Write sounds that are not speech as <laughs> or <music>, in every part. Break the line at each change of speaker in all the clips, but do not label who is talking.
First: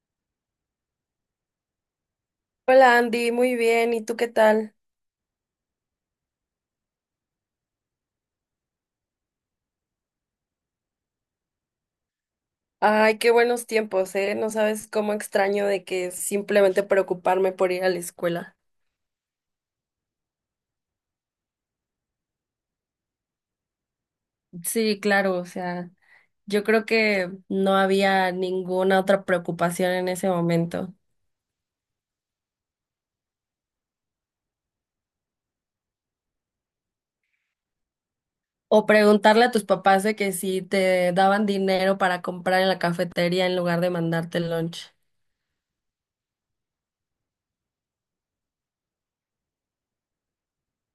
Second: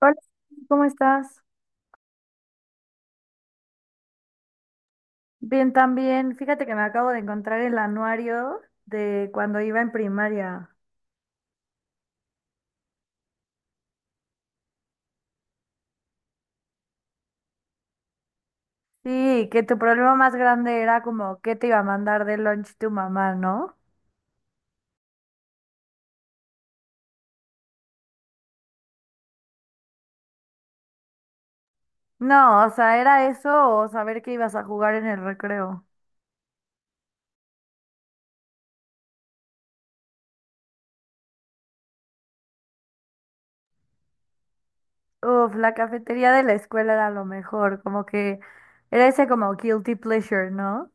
Hola, ¿cómo estás?
Hola Andy, muy bien, ¿y tú qué tal?
Bien, también. Fíjate que me acabo de encontrar el anuario de cuando iba en primaria.
Ay, qué buenos tiempos, ¿eh? No sabes cómo extraño de que simplemente preocuparme por ir a la escuela.
Sí, que tu problema más grande era como qué te iba a mandar de lunch tu mamá, ¿no?
Sí, claro, o sea, yo creo que no había ninguna otra preocupación en ese momento.
No, o sea, era eso o saber que ibas a jugar en el recreo.
O preguntarle a tus papás de que si te daban dinero para comprar en la cafetería en lugar de mandarte el lunch.
Uf, la cafetería de la escuela era lo mejor, como que era ese como guilty pleasure, ¿no?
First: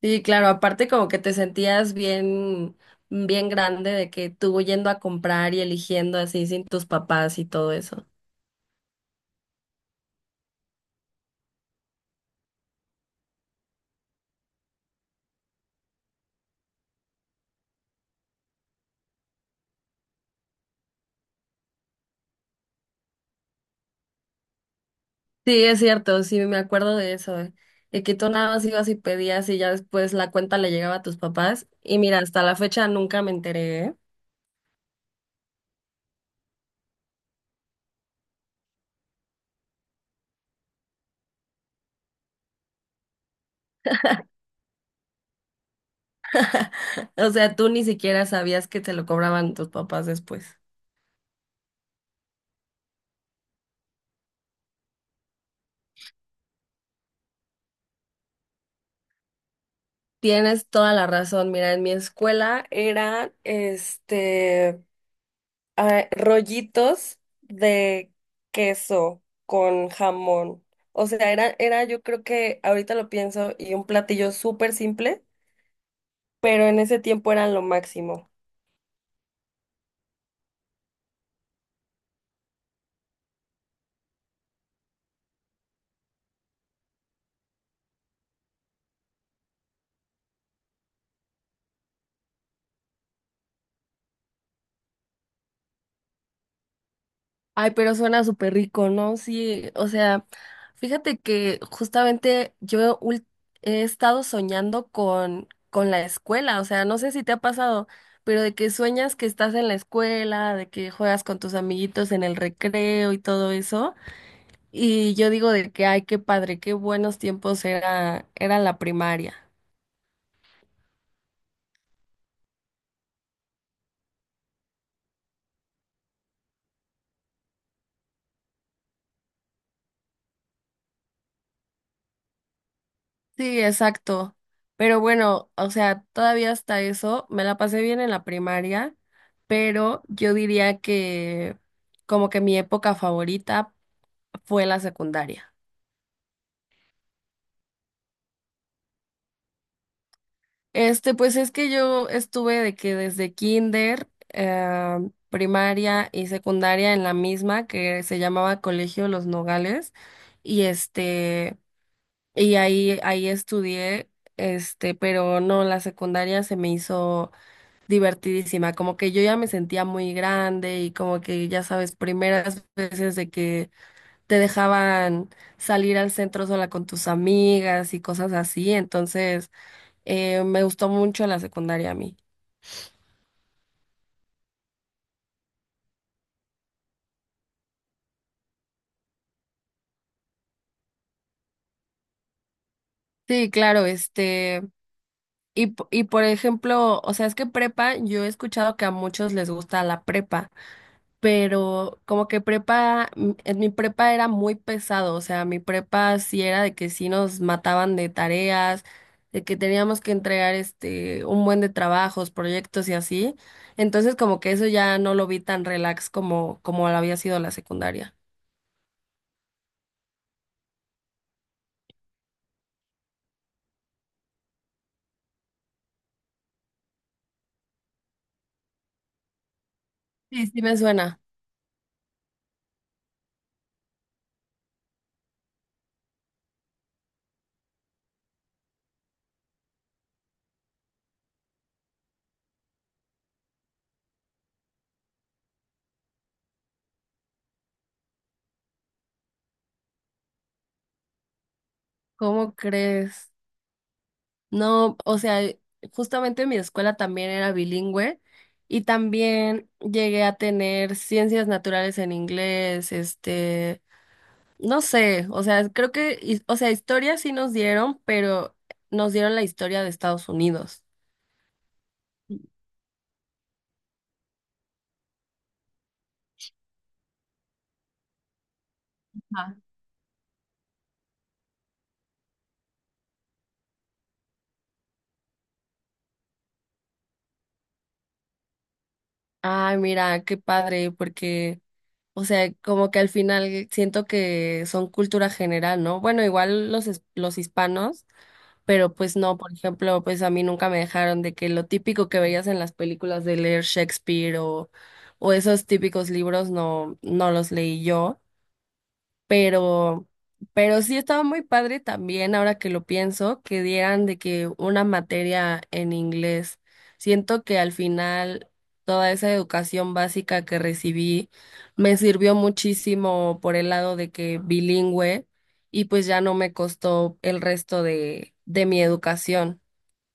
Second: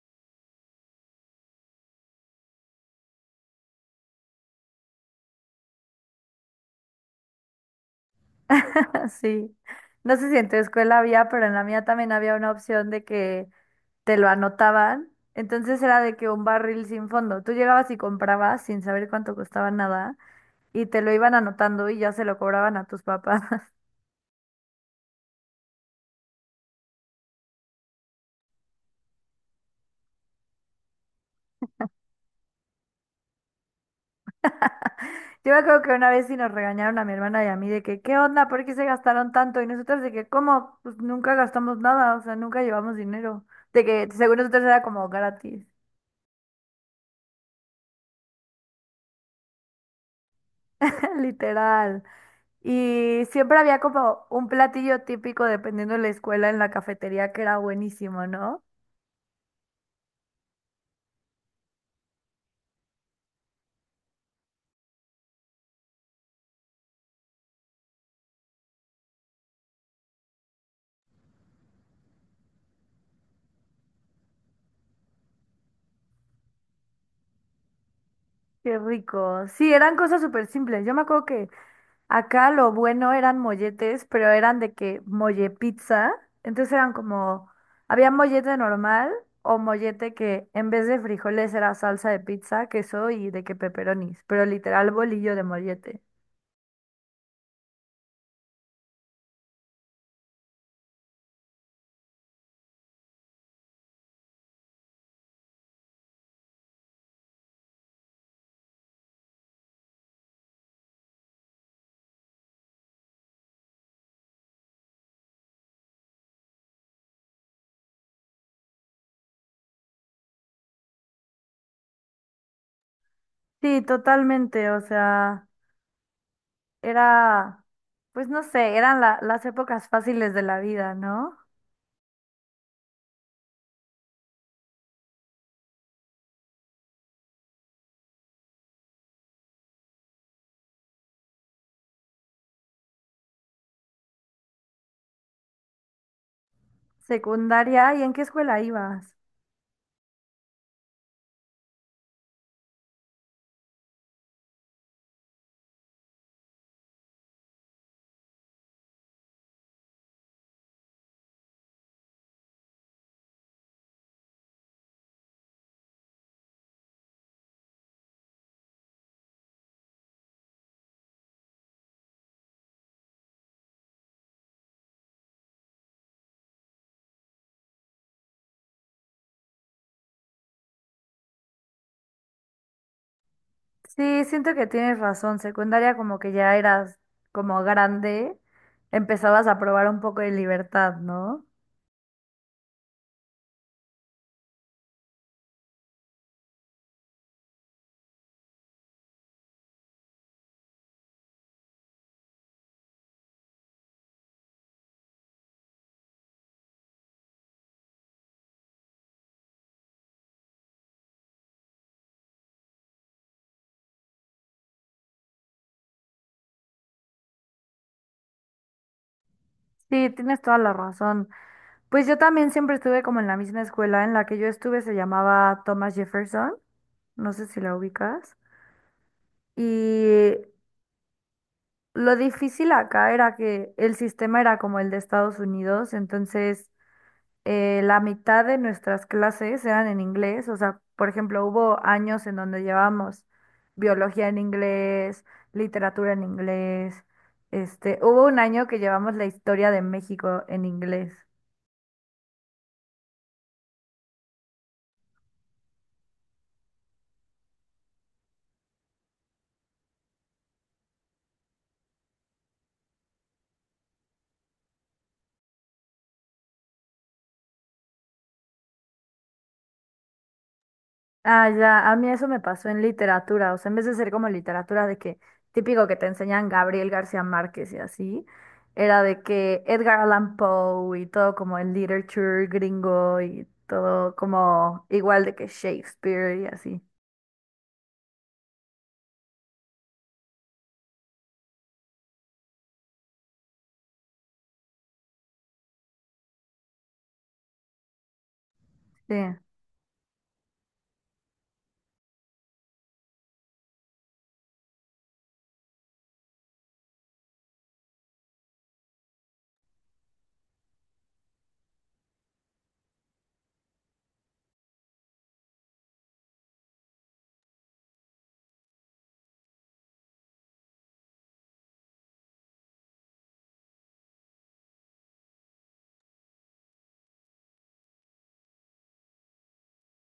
Sí, claro, aparte como que te sentías bien, bien grande de que tú yendo a comprar y eligiendo así sin tus papás y todo eso.
<laughs> Sí. No sé si en tu escuela había, pero en la mía también había una opción de que te lo anotaban. Entonces era de que un barril sin fondo. Tú llegabas y comprabas sin saber cuánto costaba nada y te lo iban anotando y ya se lo cobraban a tus papás. <laughs>
Sí, es cierto, sí, me acuerdo de eso, de que tú nada más ibas y pedías y ya después la cuenta le llegaba a tus papás. Y mira, hasta la fecha nunca me enteré, ¿eh?
Yo me acuerdo que una vez sí nos regañaron a mi hermana y a mí de que, ¿qué onda? ¿Por qué se gastaron tanto? Y nosotros de que, ¿cómo? Pues nunca gastamos nada, o sea, nunca llevamos dinero. De que según nosotros era como gratis,
<laughs> O sea, tú ni siquiera sabías que te lo cobraban tus papás después.
<laughs> literal. Y siempre había como un platillo típico dependiendo de la escuela en la cafetería que era buenísimo, ¿no?
Tienes toda la razón. Mira, en mi escuela eran, ah, rollitos de queso con jamón. O sea, era, yo creo que ahorita lo pienso, y un platillo súper simple, pero en ese tiempo eran lo máximo.
Qué rico. Sí, eran cosas súper simples. Yo me acuerdo que acá lo bueno eran molletes, pero eran de que molle pizza. Entonces eran como, había mollete normal o mollete que en vez de frijoles era salsa de pizza, queso y de que peperonis, pero literal bolillo de mollete.
Ay, pero suena súper rico, ¿no? Sí, o sea, fíjate que justamente yo he estado soñando con la escuela, o sea, no sé si te ha pasado, pero de que sueñas que estás en la escuela, de que juegas con tus amiguitos en el recreo y todo eso, y yo digo de que, ay, qué padre, qué buenos tiempos era la primaria.
Sí, totalmente. O sea. Era, pues no sé, eran la- las épocas fáciles de la vida, ¿no?
Sí, exacto. Pero bueno, o sea, todavía hasta eso, me la pasé bien en la primaria, pero yo diría que como que mi época favorita fue la secundaria.
Secundaria, ¿y en qué escuela ibas?
Pues es que yo estuve de que desde kinder, primaria y secundaria en la misma que se llamaba Colegio Los Nogales y este y ahí estudié, este, pero no, la secundaria se me hizo divertidísima, como que yo ya me sentía muy grande y como que ya sabes, primeras veces de que te dejaban salir al centro sola con tus amigas y cosas así, entonces me gustó mucho la secundaria a mí.
Sí, siento que tienes razón. Secundaria como que ya eras como grande, empezabas a probar un poco de libertad, ¿no?
Sí, claro, este, y por ejemplo, o sea, es que prepa, yo he escuchado que a muchos les gusta la prepa, pero como que prepa, en mi prepa era muy pesado, o sea, mi prepa sí era de que sí nos mataban de tareas, de que teníamos que entregar este un buen de trabajos, proyectos y así. Entonces como que eso ya no lo vi tan relax como lo había sido la secundaria.
Sí, tienes toda la razón. Pues yo también siempre estuve como en la misma escuela en la que yo estuve, se llamaba Thomas Jefferson, no sé si la ubicas. Y
Sí, sí me suena.
lo difícil acá era que el sistema era como el de Estados Unidos, entonces la mitad de nuestras clases eran en inglés, o sea, por ejemplo, hubo años en donde llevábamos biología en inglés, literatura en inglés, hubo un año que llevamos la historia de México en inglés.
¿Cómo crees? No, o sea, justamente mi escuela también era bilingüe. Y también llegué a tener ciencias naturales en inglés, este, no sé, o sea, creo que, o sea, historia sí nos dieron, pero nos dieron la historia de Estados Unidos.
Ah, ya, a mí eso me pasó en literatura, o sea, en vez de ser como literatura de que típico que te enseñan Gabriel García Márquez y así, era de
Ah,
que Edgar Allan Poe y todo como el literature gringo y todo como igual de que Shakespeare y así.
ay, mira, qué padre, porque, o sea, como que al final siento que son cultura general, ¿no? Bueno, igual los, los hispanos, pero
Sí,
pues no, por ejemplo, pues a mí nunca me dejaron de que lo típico que veías en las películas de leer Shakespeare o esos típicos libros no, no los leí yo. Pero, pero sí estaba muy padre también, ahora que lo pienso, que dieran de que una materia en inglés. Siento que al final toda esa educación básica que recibí me sirvió muchísimo por el lado de que bilingüe y pues ya no me costó el resto de mi educación.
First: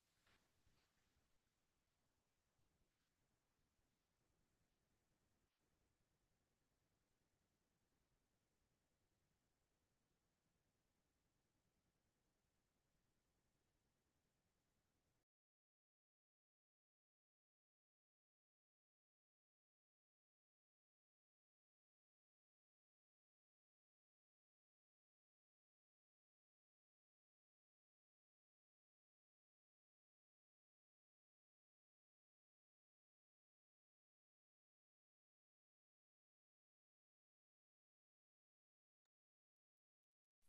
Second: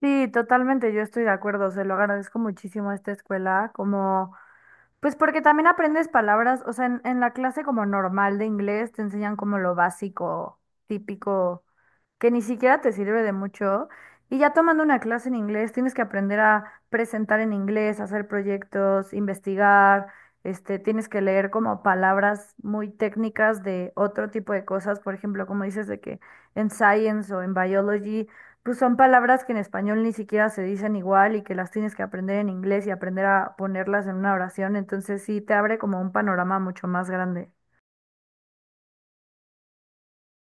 sí, totalmente, yo estoy de acuerdo, se lo agradezco muchísimo a esta escuela, como, pues porque también aprendes palabras, o sea, en la clase como normal de inglés te enseñan como lo básico, típico, que ni siquiera te sirve de mucho, y ya tomando una clase en inglés tienes que aprender a presentar en inglés, hacer proyectos, investigar, tienes que leer como palabras muy técnicas de otro tipo de cosas, por ejemplo, como dices de que en science o en biology. Pues son palabras que en español ni siquiera se dicen igual y que las tienes que aprender en inglés y aprender a ponerlas en una oración, entonces sí te abre como un panorama mucho más grande.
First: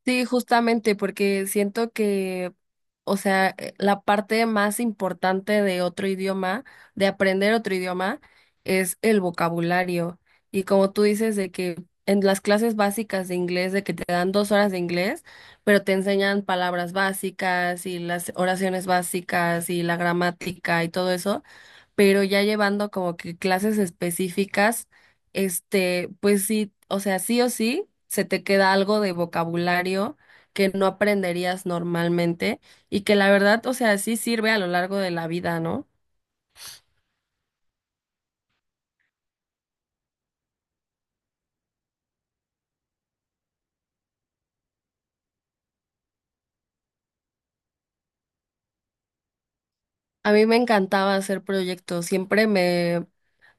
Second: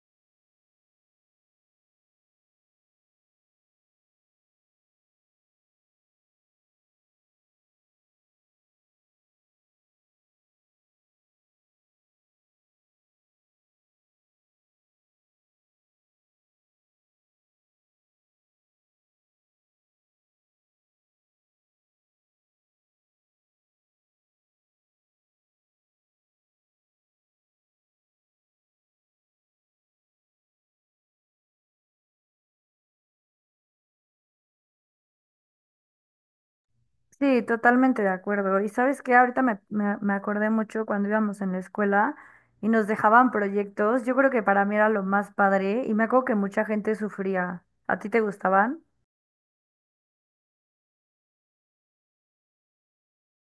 Sí, justamente porque siento que, o sea, la parte más importante de otro idioma, de aprender otro idioma, es el vocabulario. Y como tú dices, de que en las clases básicas de inglés, de que te dan dos horas de inglés, pero te enseñan palabras básicas y las oraciones básicas y la gramática y todo eso, pero ya llevando como que clases específicas, este, pues sí, o sea, sí o sí, se te queda algo de vocabulario que no aprenderías normalmente y que la verdad, o sea, sí sirve a lo largo de la vida, ¿no?
Sí, totalmente de acuerdo. Y sabes que ahorita me acordé mucho cuando íbamos en la escuela y nos dejaban proyectos. Yo creo que para mí era lo más padre y me acuerdo que mucha gente sufría. ¿A ti te gustaban?
A mí me encantaba hacer proyectos, siempre me...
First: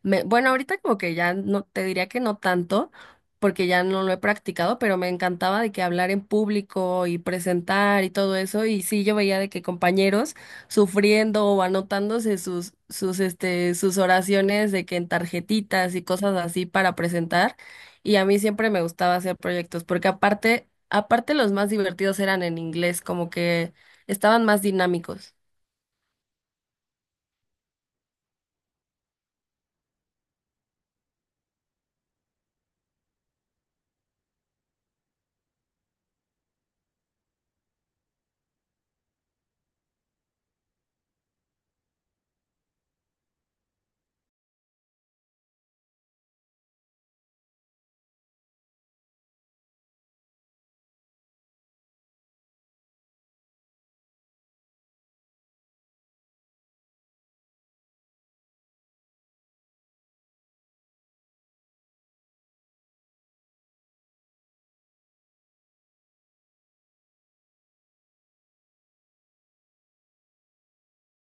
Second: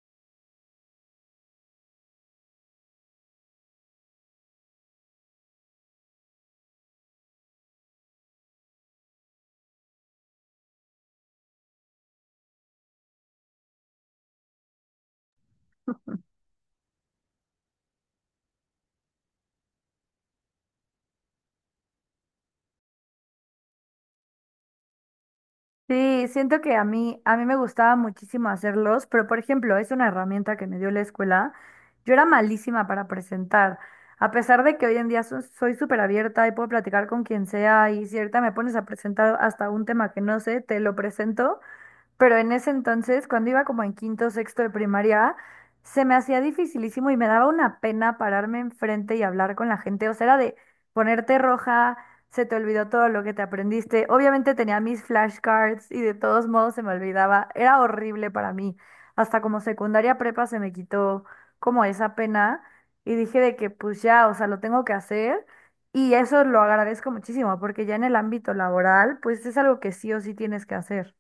Me, bueno, ahorita como que ya no, te diría que no tanto, porque ya no lo he practicado, pero me encantaba de que hablar en público y presentar y todo eso. Y sí, yo veía de que compañeros sufriendo o anotándose sus oraciones de que en tarjetitas y cosas así para presentar. Y a mí siempre me gustaba hacer proyectos, porque aparte los más divertidos eran en inglés, como que estaban más dinámicos.
Sí, siento que a mí me gustaba muchísimo hacerlos, pero por ejemplo, es una herramienta que me dio la escuela. Yo era malísima para presentar. A pesar de que hoy en día soy súper abierta y puedo platicar con quien sea y si ahorita me pones a presentar hasta un tema que no sé, te lo presento, pero en ese entonces, cuando iba como en quinto, sexto de primaria, se me hacía dificilísimo y me daba una pena pararme enfrente y hablar con la gente. O sea, era de ponerte roja, se te olvidó todo lo que te aprendiste. Obviamente tenía mis flashcards y de todos modos se me olvidaba. Era horrible para mí. Hasta como secundaria prepa se me quitó como esa pena y dije de que pues ya, o sea, lo tengo que hacer. Y eso lo agradezco muchísimo porque ya en el ámbito laboral, pues es algo que sí o sí tienes que hacer.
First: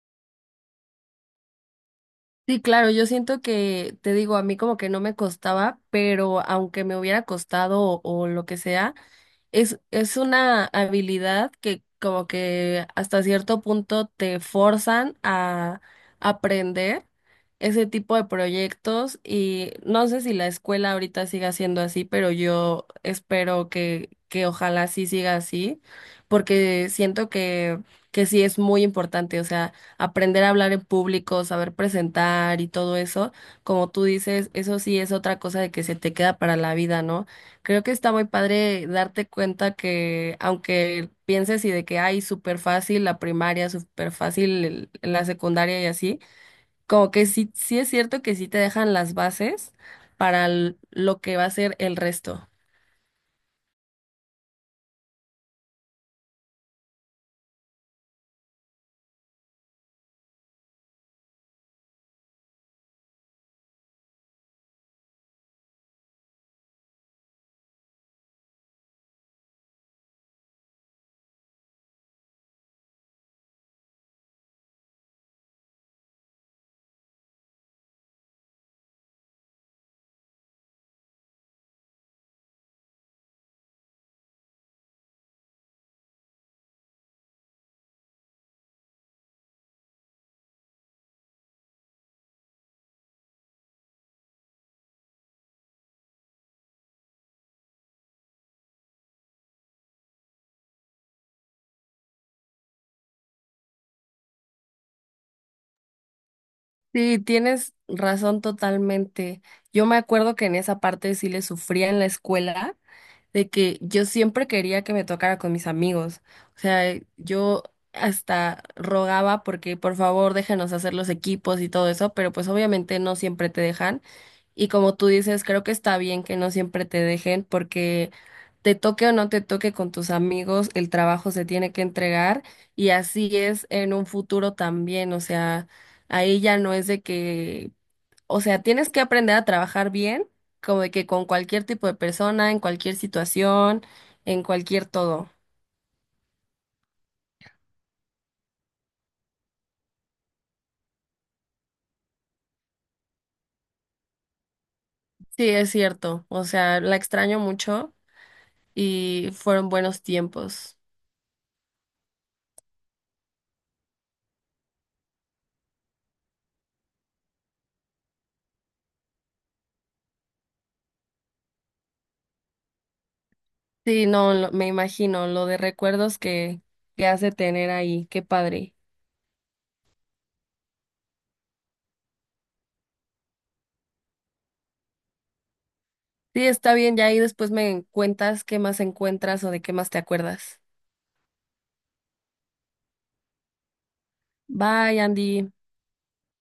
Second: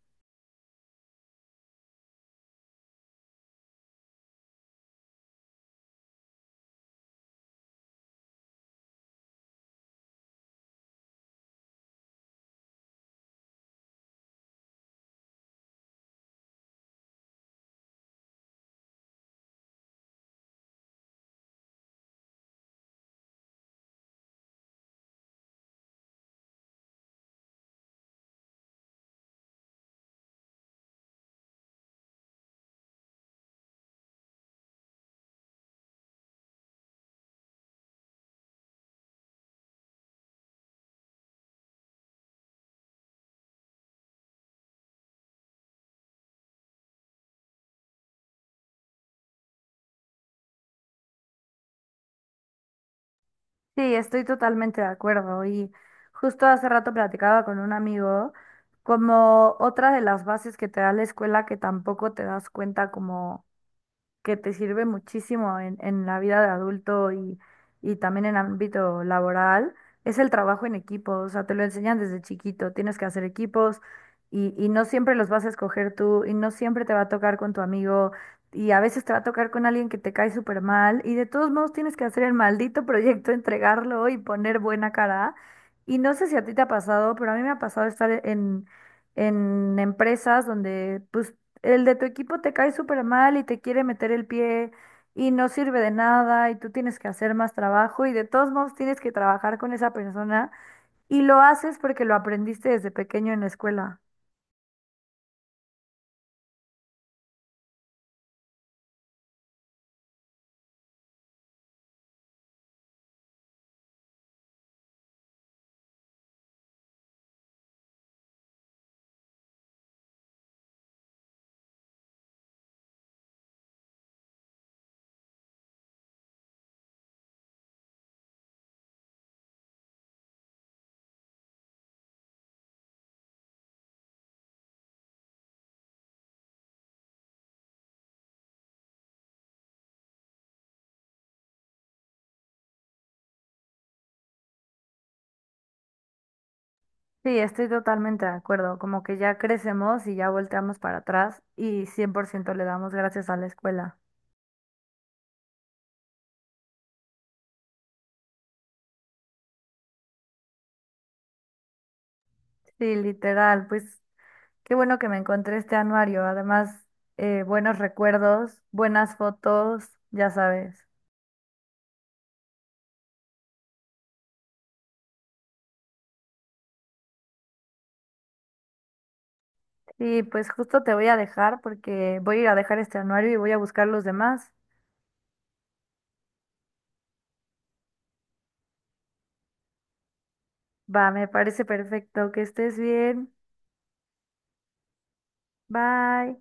Sí, claro, yo siento que, te digo, a mí como que no me costaba, pero aunque me hubiera costado o lo que sea, es una habilidad que como que hasta cierto punto te forzan a aprender ese tipo de proyectos y no sé si la escuela ahorita siga siendo así, pero yo espero que ojalá sí siga así, porque siento que sí es muy importante, o sea, aprender a hablar en público, saber presentar y todo eso, como tú dices, eso sí es otra cosa de que se te queda para la vida, ¿no? Creo que está muy padre darte cuenta que aunque pienses y de que hay súper fácil la primaria, súper fácil la secundaria y así, como que sí, sí es cierto que sí te dejan las bases para lo que va a ser el resto.
Sí, estoy totalmente de acuerdo. Y justo hace rato platicaba con un amigo como otra de las bases que te da la escuela que tampoco te das cuenta como que te sirve muchísimo en la vida de adulto y también en ámbito laboral, es el trabajo en equipo. O sea, te lo enseñan desde chiquito, tienes que hacer equipos y no siempre los vas a escoger tú y no siempre te va a tocar con tu amigo y a veces te va a tocar con alguien que te cae súper mal y de todos modos tienes que hacer el maldito proyecto, <laughs> entregarlo y poner buena cara. Y no sé si a ti te ha pasado, pero a mí me ha pasado estar en empresas donde pues el de tu equipo te cae súper mal y te quiere meter el pie y no sirve de nada y tú tienes que hacer más trabajo y de todos modos tienes que trabajar con esa persona y lo haces porque lo aprendiste desde pequeño en la escuela.
Sí, tienes razón totalmente. Yo me acuerdo que en esa parte sí le sufría en la escuela de que yo siempre quería que me tocara con mis amigos. O sea, yo hasta rogaba porque por favor déjanos hacer los equipos y todo eso, pero pues obviamente no siempre te dejan. Y como tú dices, creo que está bien que no siempre te dejen porque te toque o no te toque con tus amigos, el trabajo se tiene que entregar y así es en un futuro también, o sea, ahí ya no es de que, o sea, tienes que aprender a trabajar bien, como de que con cualquier tipo de persona, en cualquier situación, en cualquier todo.
Sí, estoy totalmente de acuerdo, como que ya crecemos y ya volteamos para atrás y 100% le damos gracias a la escuela.
Sí, es cierto. O sea, la extraño mucho y fueron buenos tiempos.
Sí, literal, pues qué bueno que me encontré este anuario, además buenos recuerdos, buenas fotos, ya sabes.
Sí, no, me imagino lo de recuerdos que hace tener ahí. Qué padre.
Sí, pues justo te voy a dejar porque voy a ir a dejar este anuario y voy a buscar los demás.
Sí, está bien, ya ahí después me cuentas qué más encuentras o de qué más te acuerdas.
Va, me parece perfecto. Que estés bien.
Bye, Andy.
Bye.